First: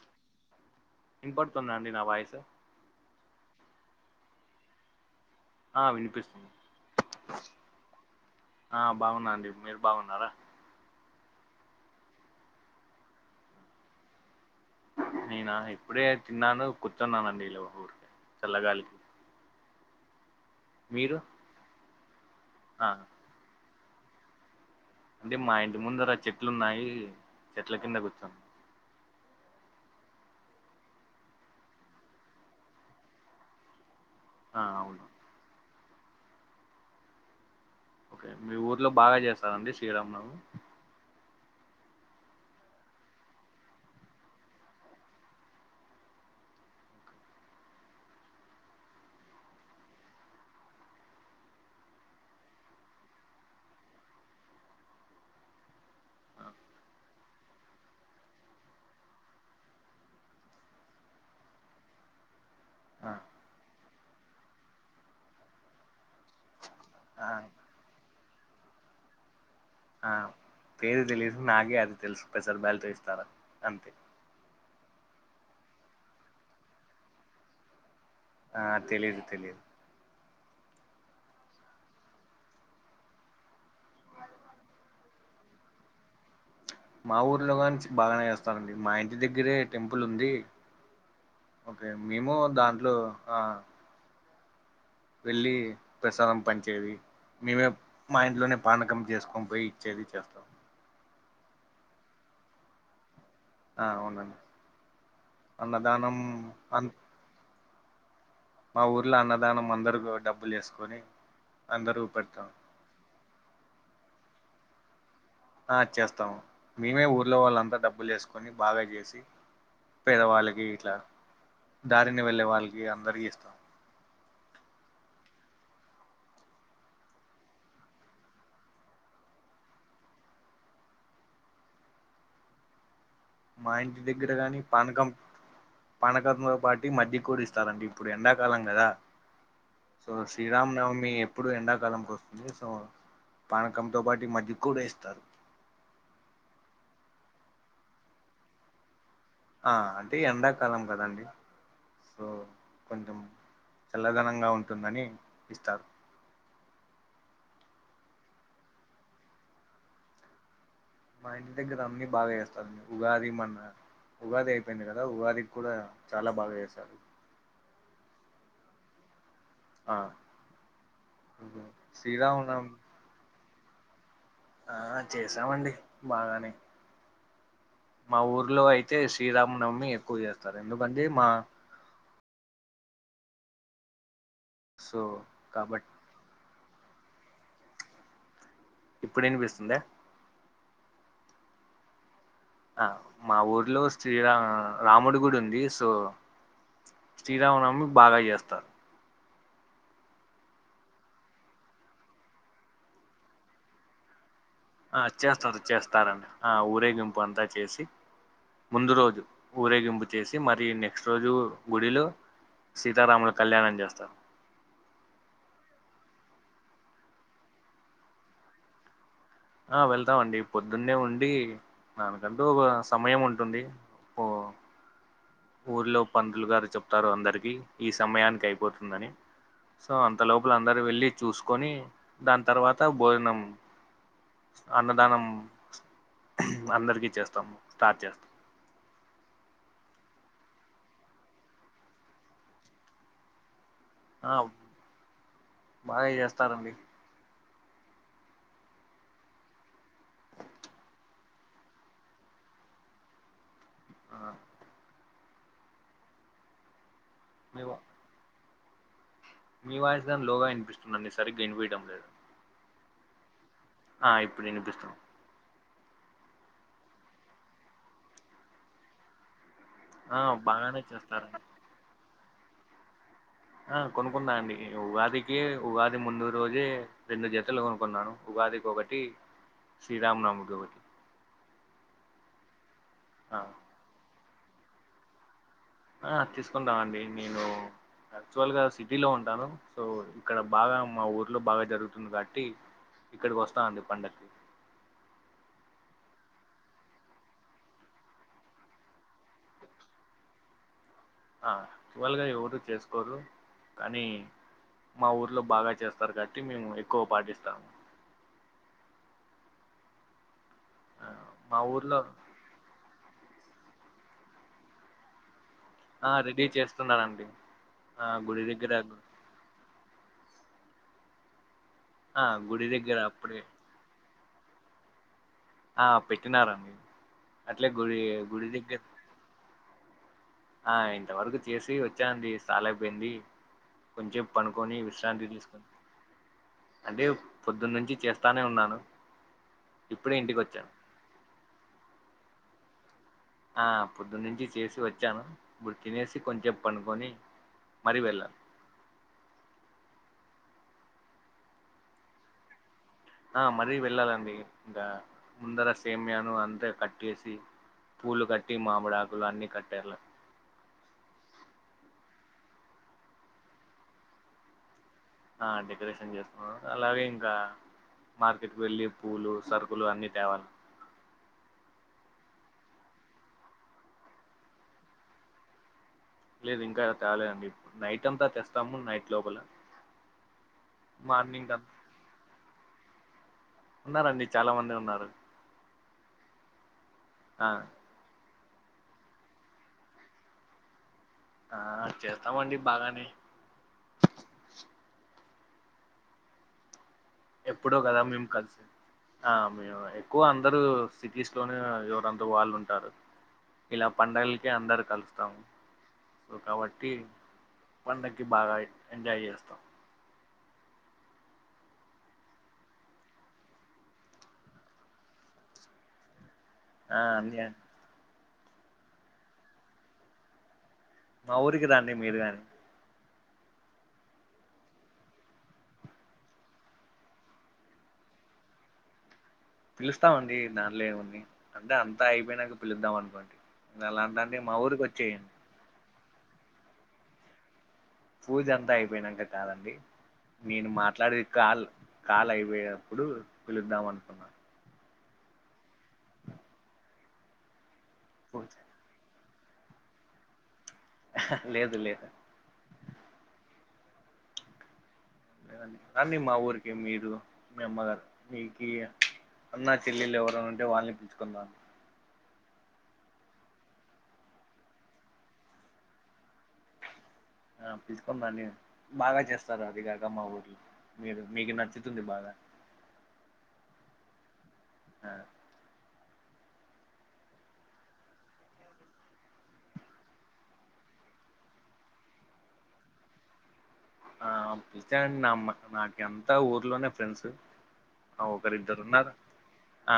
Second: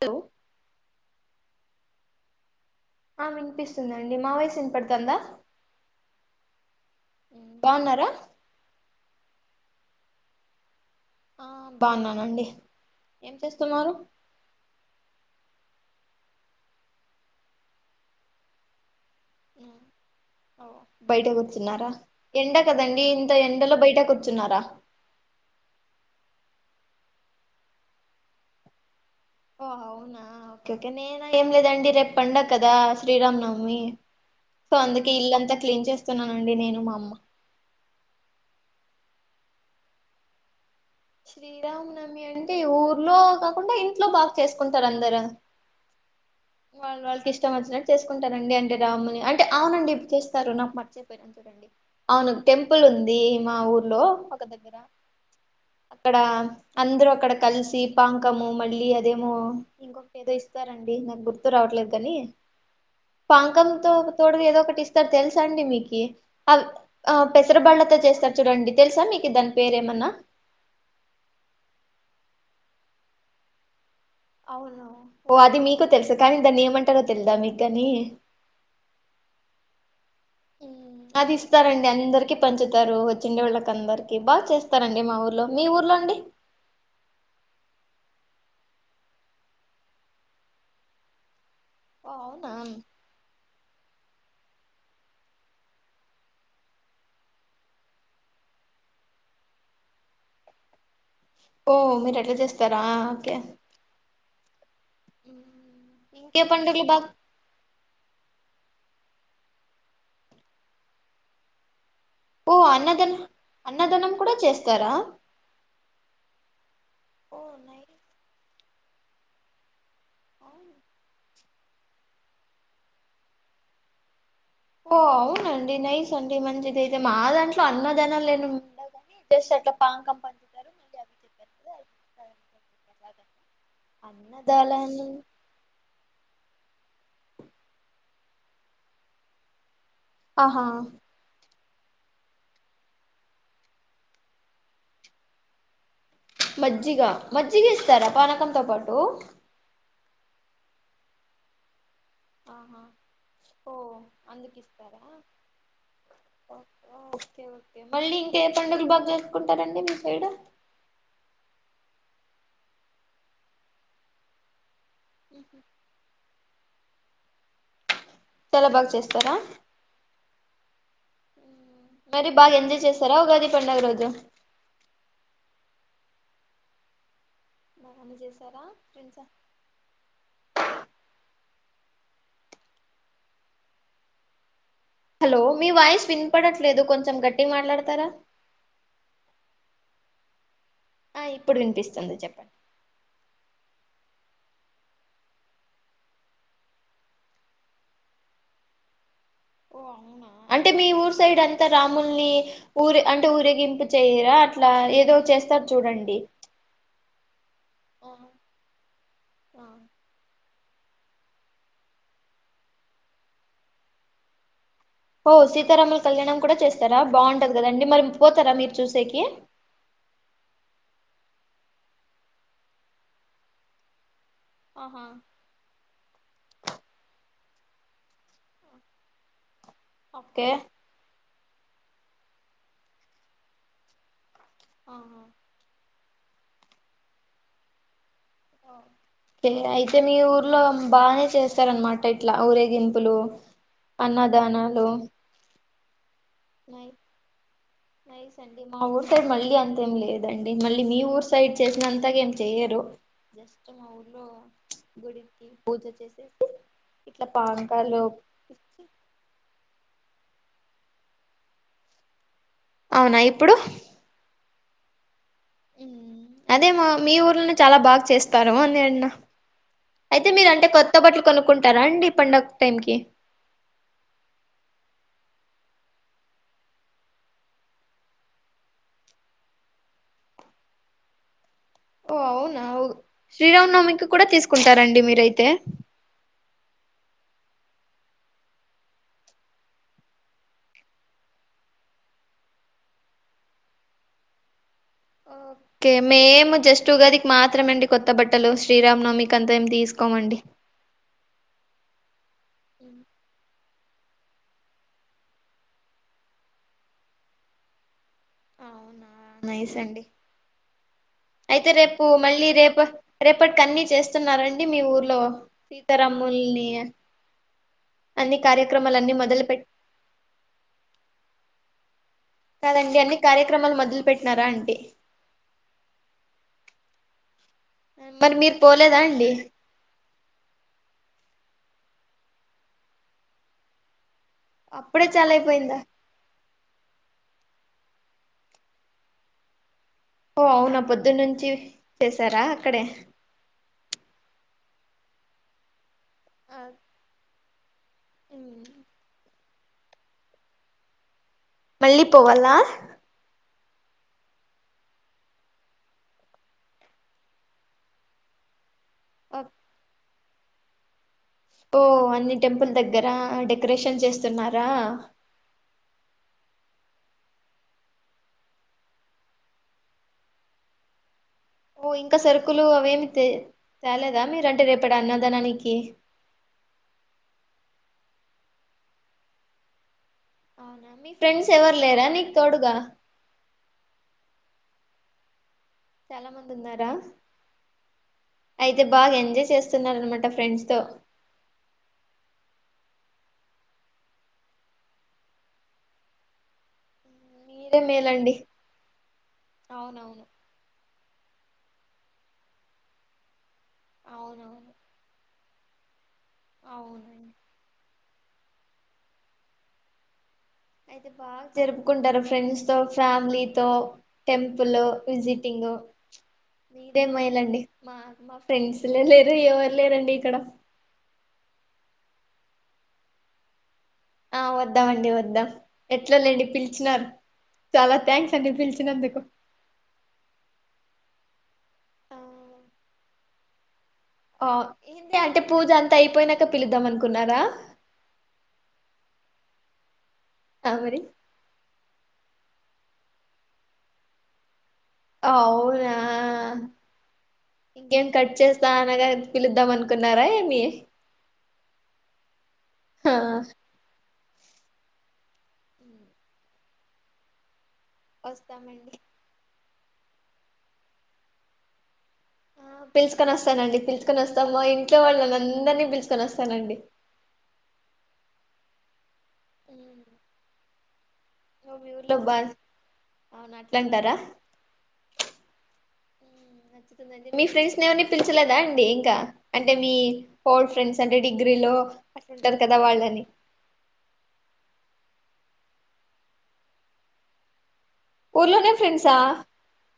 Hello ఇం పడుతుంద అండి నా వాయసు ఆ వినిపిస్తుందండి మా వయిసు వినపడుతుందా ఆ వినిపిస్తుంది బాగున్నారా ఆ బాగున్నా అండి మీరు బాగున్నారా బాగున్నానండి ఏం చేస్తున్నారు నేనా ఇప్పుడే తిన్నాను కూర్చున్నానండి ఊరికే చల్లగాలికి మీరు బయటకి కుచున్నారా ఎండ ఆ కదండి ఇంత ఎండలో బయట కూర్చున్నారా అంటే మా ఇంటి ముందు రా చెట్లు ఉన్నాయి చెట్ల కింద కూర్చోం ఓ అవునా ఓకే ఓకే నేను ఏం లేదండి రేపు పండగ కదా శ్రీరామ్ నవమి ఆ సో అవును అందుకే ఇల్లంతా క్లీన్ చేస్తున్నానండి నేను మా అమ్మ ఒకే మీ ఊర్లో బాగ చేస్తారండి శ్రీరామ నవమి శ్రీరామనమి అంటే ఊర్లో కాకుండా ఇంట్లో బాగా చేసుకుంటారు అందరు వాళ్ళ వాళ్ళకి ఇష్టం వచ్చినట్టు చేసుకుంటారండి అంటే రాముని అంటే అవునండి ఇ చేస్తారు నాకు మర్చిపోయినను చూడండి అవును టెంపుల్ ఉంది మా ఊర్లో ఒక దగ్గర అక్కడ అందరు అక్కడ కలిసి పాంకము మళ్ళీ అదేమో ఇంకొక ఏదో ఇస్తారండి నాకు గుర్తు రావట్లేదు కాని ఆ పంకతో తోడుగా ఏదో ఒకటి ఇస్తారు తెలుస అండి మీకు అ ఆ పెసర బ్యాళ్లతో చేస్తారు చూడండి తెలుస మీకు దాన్ పేరేమన్నా తెలీదు నాకి అది తెలుసు పేసర్ బ్యాల్తో ఇస్తారా అంతే అవున ఓ అది మీకు తెలుసా కానీ దాన్ని ఏమంటారో తెలుదా మీకు గాని ఆ తెలిదు తెలిదు అది ఇస్తారండి అందరికి పంచుతారు వచ్చుండే వాళ్ళకదరికి బాగా చేస్తారండి మా ఊర్లో మీ ఊర్లో అండి మా ఊర్లో గాని బాగనే చేస్తారండి మా ఇంటి దగ్గరే టెంపుల్ ఉంది ఒకే ఓ మేము అవునా దాంట్లో వెళ్ళి ప్రసాదం పంచేది మేమే మా ఇంట్లోనే పానకం చేసుకొని పోయి ఇచ్చేది చేస్తాం ఓ మీరు అట్ల చేస్తార ఒకే ఆ అవునం మ్మ్. అన్నదానం ఇంకే పండుగలు అన్ బాగా మా ఊర్లో అన్నదానం అందరు డబ్బులేసుకొని అందరు ఓ అన్నదనం అన్నదనం కూడ చేస్తార ఆ చేస్తము మేమే ఊర్లో ఓ వాళ్ళంత నైస్ డబ్బులేసుకొని బాగ చేసి పేదవాళ్ళకి అవును ఇట్ల దారిన వెళ్ళే వాళ్ళకి అందరికీ ఇస్తాం ఓ అవునండి నైస్ అండి మంచిది అయితే మా దాంట్లో అన్నదనం లేని ఉండవు కనీ జస్ట్ అట్ల పాంకం పంచుతరు మా ఇంటి దగ్గర కాని పానకం పానకంతో పాటి మజ్జిగ కూడిస్తారండి ఇప్పుడు ఎండాకాలం కదా సో ఆహా శ్రీరామనవమి ఎప్పుడు ఎండ సో పానకంతో పాటు మజ్జిగ్ కూడా ఇస్తారు మజ్జిగ మజ్జిగిస్తారా పానకంతో పాటు అ అంటే ఎండకాలం కదండి సో ఆహా కొంచెం ఓ చల్లదనంగా అందుకిస్తరా ఉంటుందని ఇస్తారు ఓ ఓ కే ఒకే మళ్ళీ ఇంకె పండుగలు బాగ్ చేస్కుటరండి మీ సైడ్ మా ఇంటిగ్గర అన్ని బాగా చేస్తారండి ఉగాది మన్న ఉగాది అయింది కదా ఉగాది కూడా చాలా బాగా చేస్ చల బాగ చేస్తరా ఆ మరి బాగా శ్రీరామనవమి ఎంజాయ్ చేస్తరా ఉగాది పండగ రోజ ఆ చేసామండి బాగనే బాగానే మా చేశారా ఊర్లో అయితే ఫ్రెండ్స్ శ్రీరామనవమి ఎక్కువ చేస్తారు ఎందుకంటే మా సో హలో మీ కాబట్టి వాయిస్ విన్పడడ్ లేదు కొంచెం గట్టిగ్ మాట్లాడతారా ఇప్పుడినిపిస్తుంద ఆ ఇప్పుడు వినిపిస్తుంది చెప్పం ఆ మా ఊర్లో శ్రీరామ రాముడు గుడి ఉంది సో శ్రీరామనమి బాగా చేస్తారు ఓహ్ అవునా అంటే మీ ఊరు సైడ్ అంతా రాముల్ని ఊరే అంటే ఊరేగింపు చేయరా అ ఆ చేస్తారు చేస్తారండి ఆ ఊరేగింపు అంతా చేసి ముందు రోజు ఆ ఊరేగింపు చేసి మరి నెక్స్ట్ రోజు గుడిలో సీతారాముల కళ్యాణం చేస్తారు ఓ సీతారాముల కళ్యాణం కూడా చేస్తారా బాగుంటది కదండి మరి పోతారా మీరు చూసేకి ఆ వెళ్తామండి పొద్దున్నే ఉండి దానికంటూ ఒ సమయం ఉంటుంది ఓ ఆహా ఊర్లో పంతలు గారు చెప్తారు అందరికి ఈ సమయానికి అయిపోతుందని సో అంత ఓకే లోపల అందరు వెళ్ళి చూసుకొని దాని తర్వాత భోజనం ఆహా అన్నదానం అందరికి చేస్తాము స్టార్ట్ చేస్తాం ఓకే అయితే మీ ఊర్లో బాగానే చేస్తారనమాట ఇట్లా ఊరేగింపులు అన్నదానాలు బానే జెస్తా స్తారండి నై నైస్ అండి మా ఊరు సైడ్ మళ్ళీ అంతేం లేదండి మళ్ళీ మీ ఊరు సైడ్ చేసినంతాగ ఏం చేయ్యరు జస్ట్ మా ఊరిలో ఆ గుడికి పూజ చేసేసి ఇట్లా మేము పానాకాలు చ మీ వాయిస్ గాని లోగా వినిపిస్తుంది సరిగ్గా వినిపయడం లేదు అవునా ఇప్పుడు ఆ ఇప్పుడు వినిపిస్తుంది ఊ అదే మా మీ ఊర్నానే చాలా బాగా చేస్తారు అని అన్నా ఆ అయితే మీరు అంటే బాగానే కొత్త బట్టలు చేస్తారండి కొనుక్కుంటారా అండి పండగ టైంకి ఆ కొనుకున్నా అండి ఉగాదికి ఉగాది ముందు రోజే రెండు జతలు కొనుకున్నాను ఉగాదికి ఒకటి శ్రీరామనమికి ఒకటి ఓ అవునా ఉగ్ ఆ శ్రీరాం నవమికి క కూడా తీసుకు కుంటారండి మీరైతే ఆ తీసుకుంటాం అండి నేను యాక్చువల్ గా సిటీలో ఉంటాను సో ఇక్కడ బాగా మా ఊర్లో బాగా జరుగుతుంది కాబట్టి ఇక్కడికి వస్తాండి పండగకి ఓకే మేము జస్ట్ ఉగాది కి మాత్రమే అండి కొత్త బట్టలు శ్రీరామనవమికి అంతా ఏం తీసుకోమండి ఆ వల్గాయో రు చేసుకోరు కానీ మా ఊర్లో బాగా చేస్తారు కాబట్టి మేము ఎక్కువ పాటిస్తాము అవునా నైస్ అండి ఆ! మా అయితే ఊర్లో రేపు మళ్ళీ రేపు రేపటికిన్నీ చేస్తున్నారండి మీ ఊర్లో ఆ రెడీ సీతారాముల్ని చేస్తున్నానండి ఆ అన్ని గుడి దగ్గర కార్యక్రమాలన్నీ మొదలు పెట్టి ఆ గుడి కాదండి దగ్గర అన్ని అప్పుడే కార్యక్రమాలు మొదలు పెట్ సరే ఆంటీ ఆ పెట్టినారా మీరు మరి మీరు పోలేదా అండి ఆ ఇంతవరకు చేసి వచ్చా నండి సాలె అయిపోయింది కొంచెం పనుకొని అప్పుడే విశ్రాంతి చాలా తీసుకొనీ అయిపోయిందా అంటే పొద్దున్న నుంచి చేస్తానే ఉన్నాను ఇప్పుడే ఇంటికి ఓ వచ్చాను అవునా పొద్దున్న నుంచి చేస్ తర అక్కడే ఆ పొద్దు నుంచి చేసి వచ్చాను తినేసి కొంచె ఆ సేపు పనుకొని మళ్ళీ వెెళ్ళం మ్మ్ మళ్ళీ పోవాలా ఆ మరీ వెళ్ళాలండి ఇంకా ముందర సేమ్యాను అంతే కట్సి పూలు కట్టి మా మూడు ఆకులు అన్ని కట్టారు లే ఓ అన్ని టెంపుల్ దగ్గరా డెకరేషన్ చేస్తున్నారా ఆ డెకరేషన్ చేస్తుం అలాగే ఇంకా మార్కెట్కి వెళ్ళి పూలు సరుకులు అన్ని తేవాలి ఓ ఇంకా సరుకులు అవేమి తె తేలేదా మీరంటే రేపటీ అన్నదనానికి లేదు ఇంకా తాలేదు అండి ఇప్పుడు నైట్ అంతా తెస్తాము నైట్ లోపల అవునా మీ ఫ్రెండ్స్ మార్నింగ్ అంత ఎవరు లేరా నీకు తోడుగా [inaudible] ఉన్నారండి చాలా మంది ఉన్నారు చాలా మంది ఉన్నారా ఆ అయితే బాగా ఎంజాయ్ చేస్తున్నారన్నామాట ఫ్రెండ్స్ తో ఆ చేస్తామండి బాగానే ఎప్పుడో మీరే కదా మేము మేలండి కలిసి ఆ మేము ఎక్కువ అవునవును అందరూ సిటీస్ లోనే ఎక్కువ వాళ్ళు ఉంటారు ఇలా పండుగలకి అవునవును అందరం కలుస్తాము కాబట్టి అవునండి పండక్కీ బాగా ఎంజాయ్ చేస్తాం అయితే బాగా జరుపుకుంటారా ఫ్రెండ్స్ తో ఫ్యామిలీ తో టెంపుల్ విజిటింగ్ ఆ ఉంటే అన్ని మెలండి మా ఫ్రెండ్స్ లే లేరు ఎవరు లేరండి ఇక్కడ మా ఊరుకి రాండి మీరూగాని ఆ వద్దామండి వద్దాం ఎట్లాలేండి పిలిచినారు చాలా థ్యాంక్స్ అండి పిలిచినందుకు పిలుస్తామండి దానిలో ఏముంది అంటే అంతా అయిపోయినాక పిలుద్దాం అనుకోండి అలాంటంటే మా ఊరికి అవునా వచ్చేయండి అంత అయిపోయినాక పిలుద్దాం అనుకున్నారా పూజ అంతా అయిపోయినంకా కాదండి నేను ఆ మరి మాట్లాడేది కాల్ కాల్ అయి ఇగ ఆప్పుడు పిలుద్దాం అనుకున్నా అవునా కేక్ కట్ పూజ చేస్తా అనగానే పిలుద్దాం అనుకున్నారా ఏమి హ్ హా లేదు లేదు హా రండి మా ఊరికి మీరు మీ అమ్మగారు మీకీ ఇక వస్తామండి అందరు చెల్లిళ్లు ఎవరైనా ఉంటే వాళ్నని పిలుచుకొనిరా పిలుచుకొని వస్తానండి పిలుచుకొని వస్తా మా ఇంట్లో వాళ్ళని అందరినీ పిలుచుకొని వస్తానండి ఆ పిలుచుకొని రండి బాగా చేస్తా వస్తారా అండి గట్టమ్మ మా ఊర్లో మీకు ఓ మీ నచ్చుతుంది ఊర్లో బాగా బా అవును అంటారా ఆ మీ ఫ్రెండ్స్ ని ఎవరిని పిలిచలేదా అండి ఇంకా అంటే మీ ఓల్డ్ ఫ్రెండ్స్ అంటే డిగ్రీలో అట్లుంటారు కదా వాళ్ళని పీల్చా అండి నాకు అంత ఊర్లోనే ఫ్రెండ్స్ ఒకరు ఊర్లోనే ఇద్దరు ఉన్నారు ఫ్రెండ్సా ఆ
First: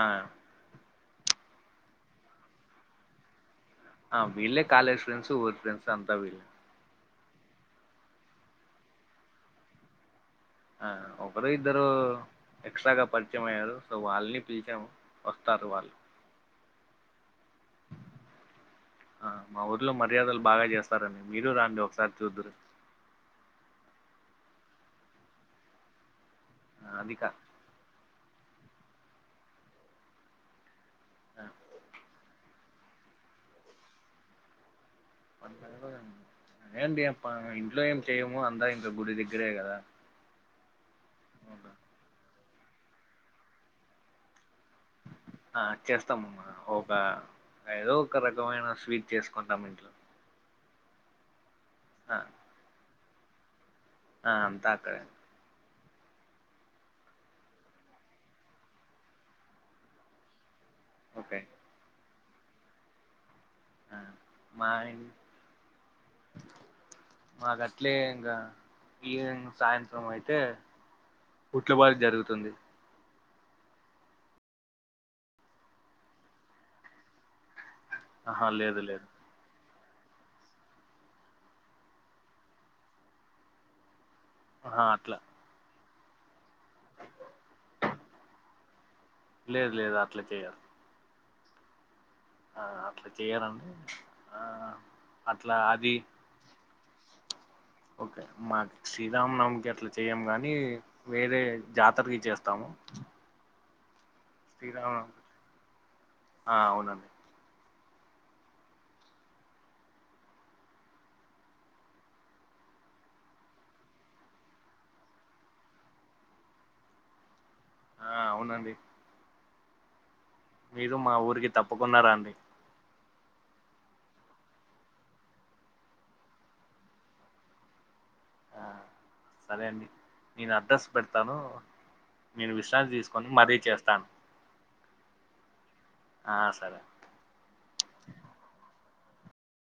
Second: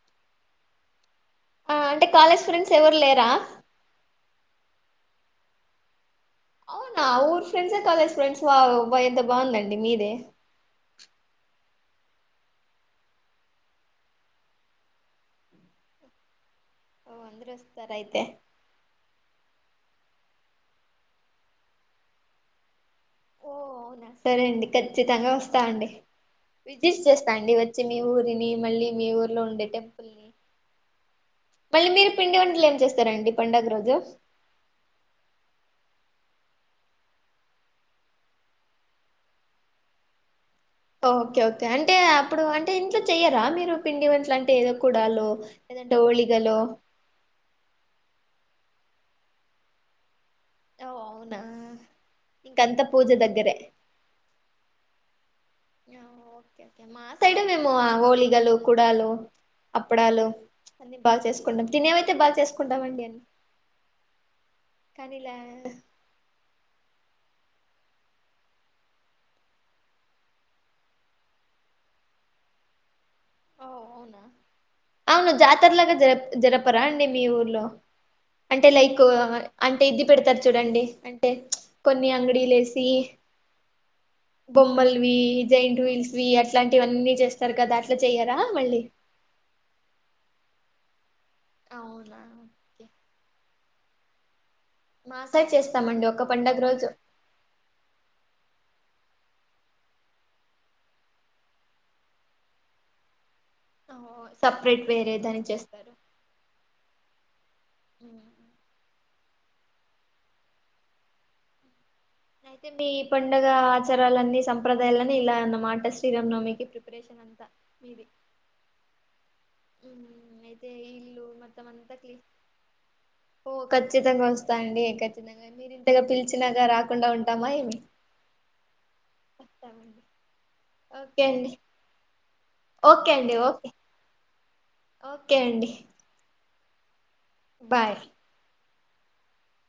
ఆ అంటే కాలేజ్ ఫ్రెండ్స్ ఎవరు లేరా ఆ వీళ్ళే కాలేజ్ ఫ్రెండ్స్ ఊర్ ఫ్రెండ్స్ అంతా వీ అవునా! ఊరు ఫ్రెండ్సే కాలేజ్ ఫ్రెండ్సే వావ్ వా ఎంత బాగుందండి. మీదే, ఆ ఒకరో ఇద్దరో ఎక్సట్రాగా పరిచమయ్యారు. సో వాళ్లని పిలిచం, వస్తారు వాళ్లు. ఓ అందు దురోస్తారు అయితే ఆ మా ఊర్లో మర్యాదలు బాగా చేస్తారండి. మీరు రాండి ఒకసారి చూద్దురు. ఓ అవునా సరే అండి ఖచ్చితంగా వస్తా అండి విజిట్ అదికా చేస్తా అండి వచ్చి మీ మీ ఊరిని మళ్ళీ మీ ఊర్లో ఉండే టెంపుల్ని పల్లి మీరు పిండి వంటలు లే చేస్తారాండి పండుగ రోజు పండగ రోజు [unintelligible] ఎం చెయ్యం. పా ఇంట్లో ఏం చేయము అంతా ఇంకా గుడి దేగ్గరే కదా! ఓకే ఓకే అంటే అ ఇప్పుడు అంటే ఇంట్లో చెయ్యరా మీరు పిండి వంట్లని తెదో కుడాల్లో ఆ ఏదంటే చేస్తామమ్మా ఓలిగలో ద్భుతమైన స్వీట్ చేసుకుంటాం ఇంట్లో ఓ అవునా ఆ ఇంకంతం పూజ దగ్గరే ఆ అంత అక్కడే య ఓ క్కె క్యా మా సైడ్ మేము. ఓలిగలు, కుడాలు, అప్పడాలు అన్ని బాగా ఓకే చేసుకుంటామ్ తీనేవైతే బాగ్ చేసుకుంటమండి అన్ని ఆ మా ఇన్ కనీలా మాకు అట్లే, ఇంకా ఈవెనింగ్ సాయంత్రం అయితే పుట్లబడి జరుగుతుంది. ఓ అవునా, అవును జాతరలాగా జర జరపరాండి. మీ ఊర్లో, ఆహా అంటే లేదు లైక్ లేదు అంటే ఇది పెడతారు చూడండి అంటే కొన్ని అంగడీలు లేసి ఆహా బొమ్మల్వి అట్లా జైయింట్ వీల్స్ వి అట్లాంటివన్నీ చేస్త అట్లా చెయ్యార మళ్ళీ లేదు లేదు అట్లా చేయరు అవున ఆ అట్లా చేయరండి ఆ మా సైడ్ అట్లా చేస్తామండి ఒక్క పండుగ రోజు ఒకే మాకు శ్రీరామనవమికి అట్లా చేయ్యము, గాని వేరే జాతరకి చేస్తాము. ఓహో సపరేట్ వేరే శ్రీరామనవమి దనికి చేస్తారు ఆ అవునండి మ్మ్ అయితే మీ పండగ ఆచారాలన్నీ సంప్రదాయాలన్నీ ఇలా అనమాట శ్రీరామ్ నవమికి ప్రిపరేషన్ అ ఆ అవునండి హ్మ్ హు మీరు మా ఊరికి తప్పకుండా రండి ఓ ఖచ్చితంగ వస్తాండి ఖచ్చితంగా మీరి ఇంతగా పిలిచినాగా రా కుండా ఉంటామా ఏమి ఆ సరే అండి నేన్ డ్రస్ ఓకే పెడతాను అండి నేను విశ్రాంతి తీసుకొని మరీ చేస్తాను ఒకే అండి ఆ సరే బాయ్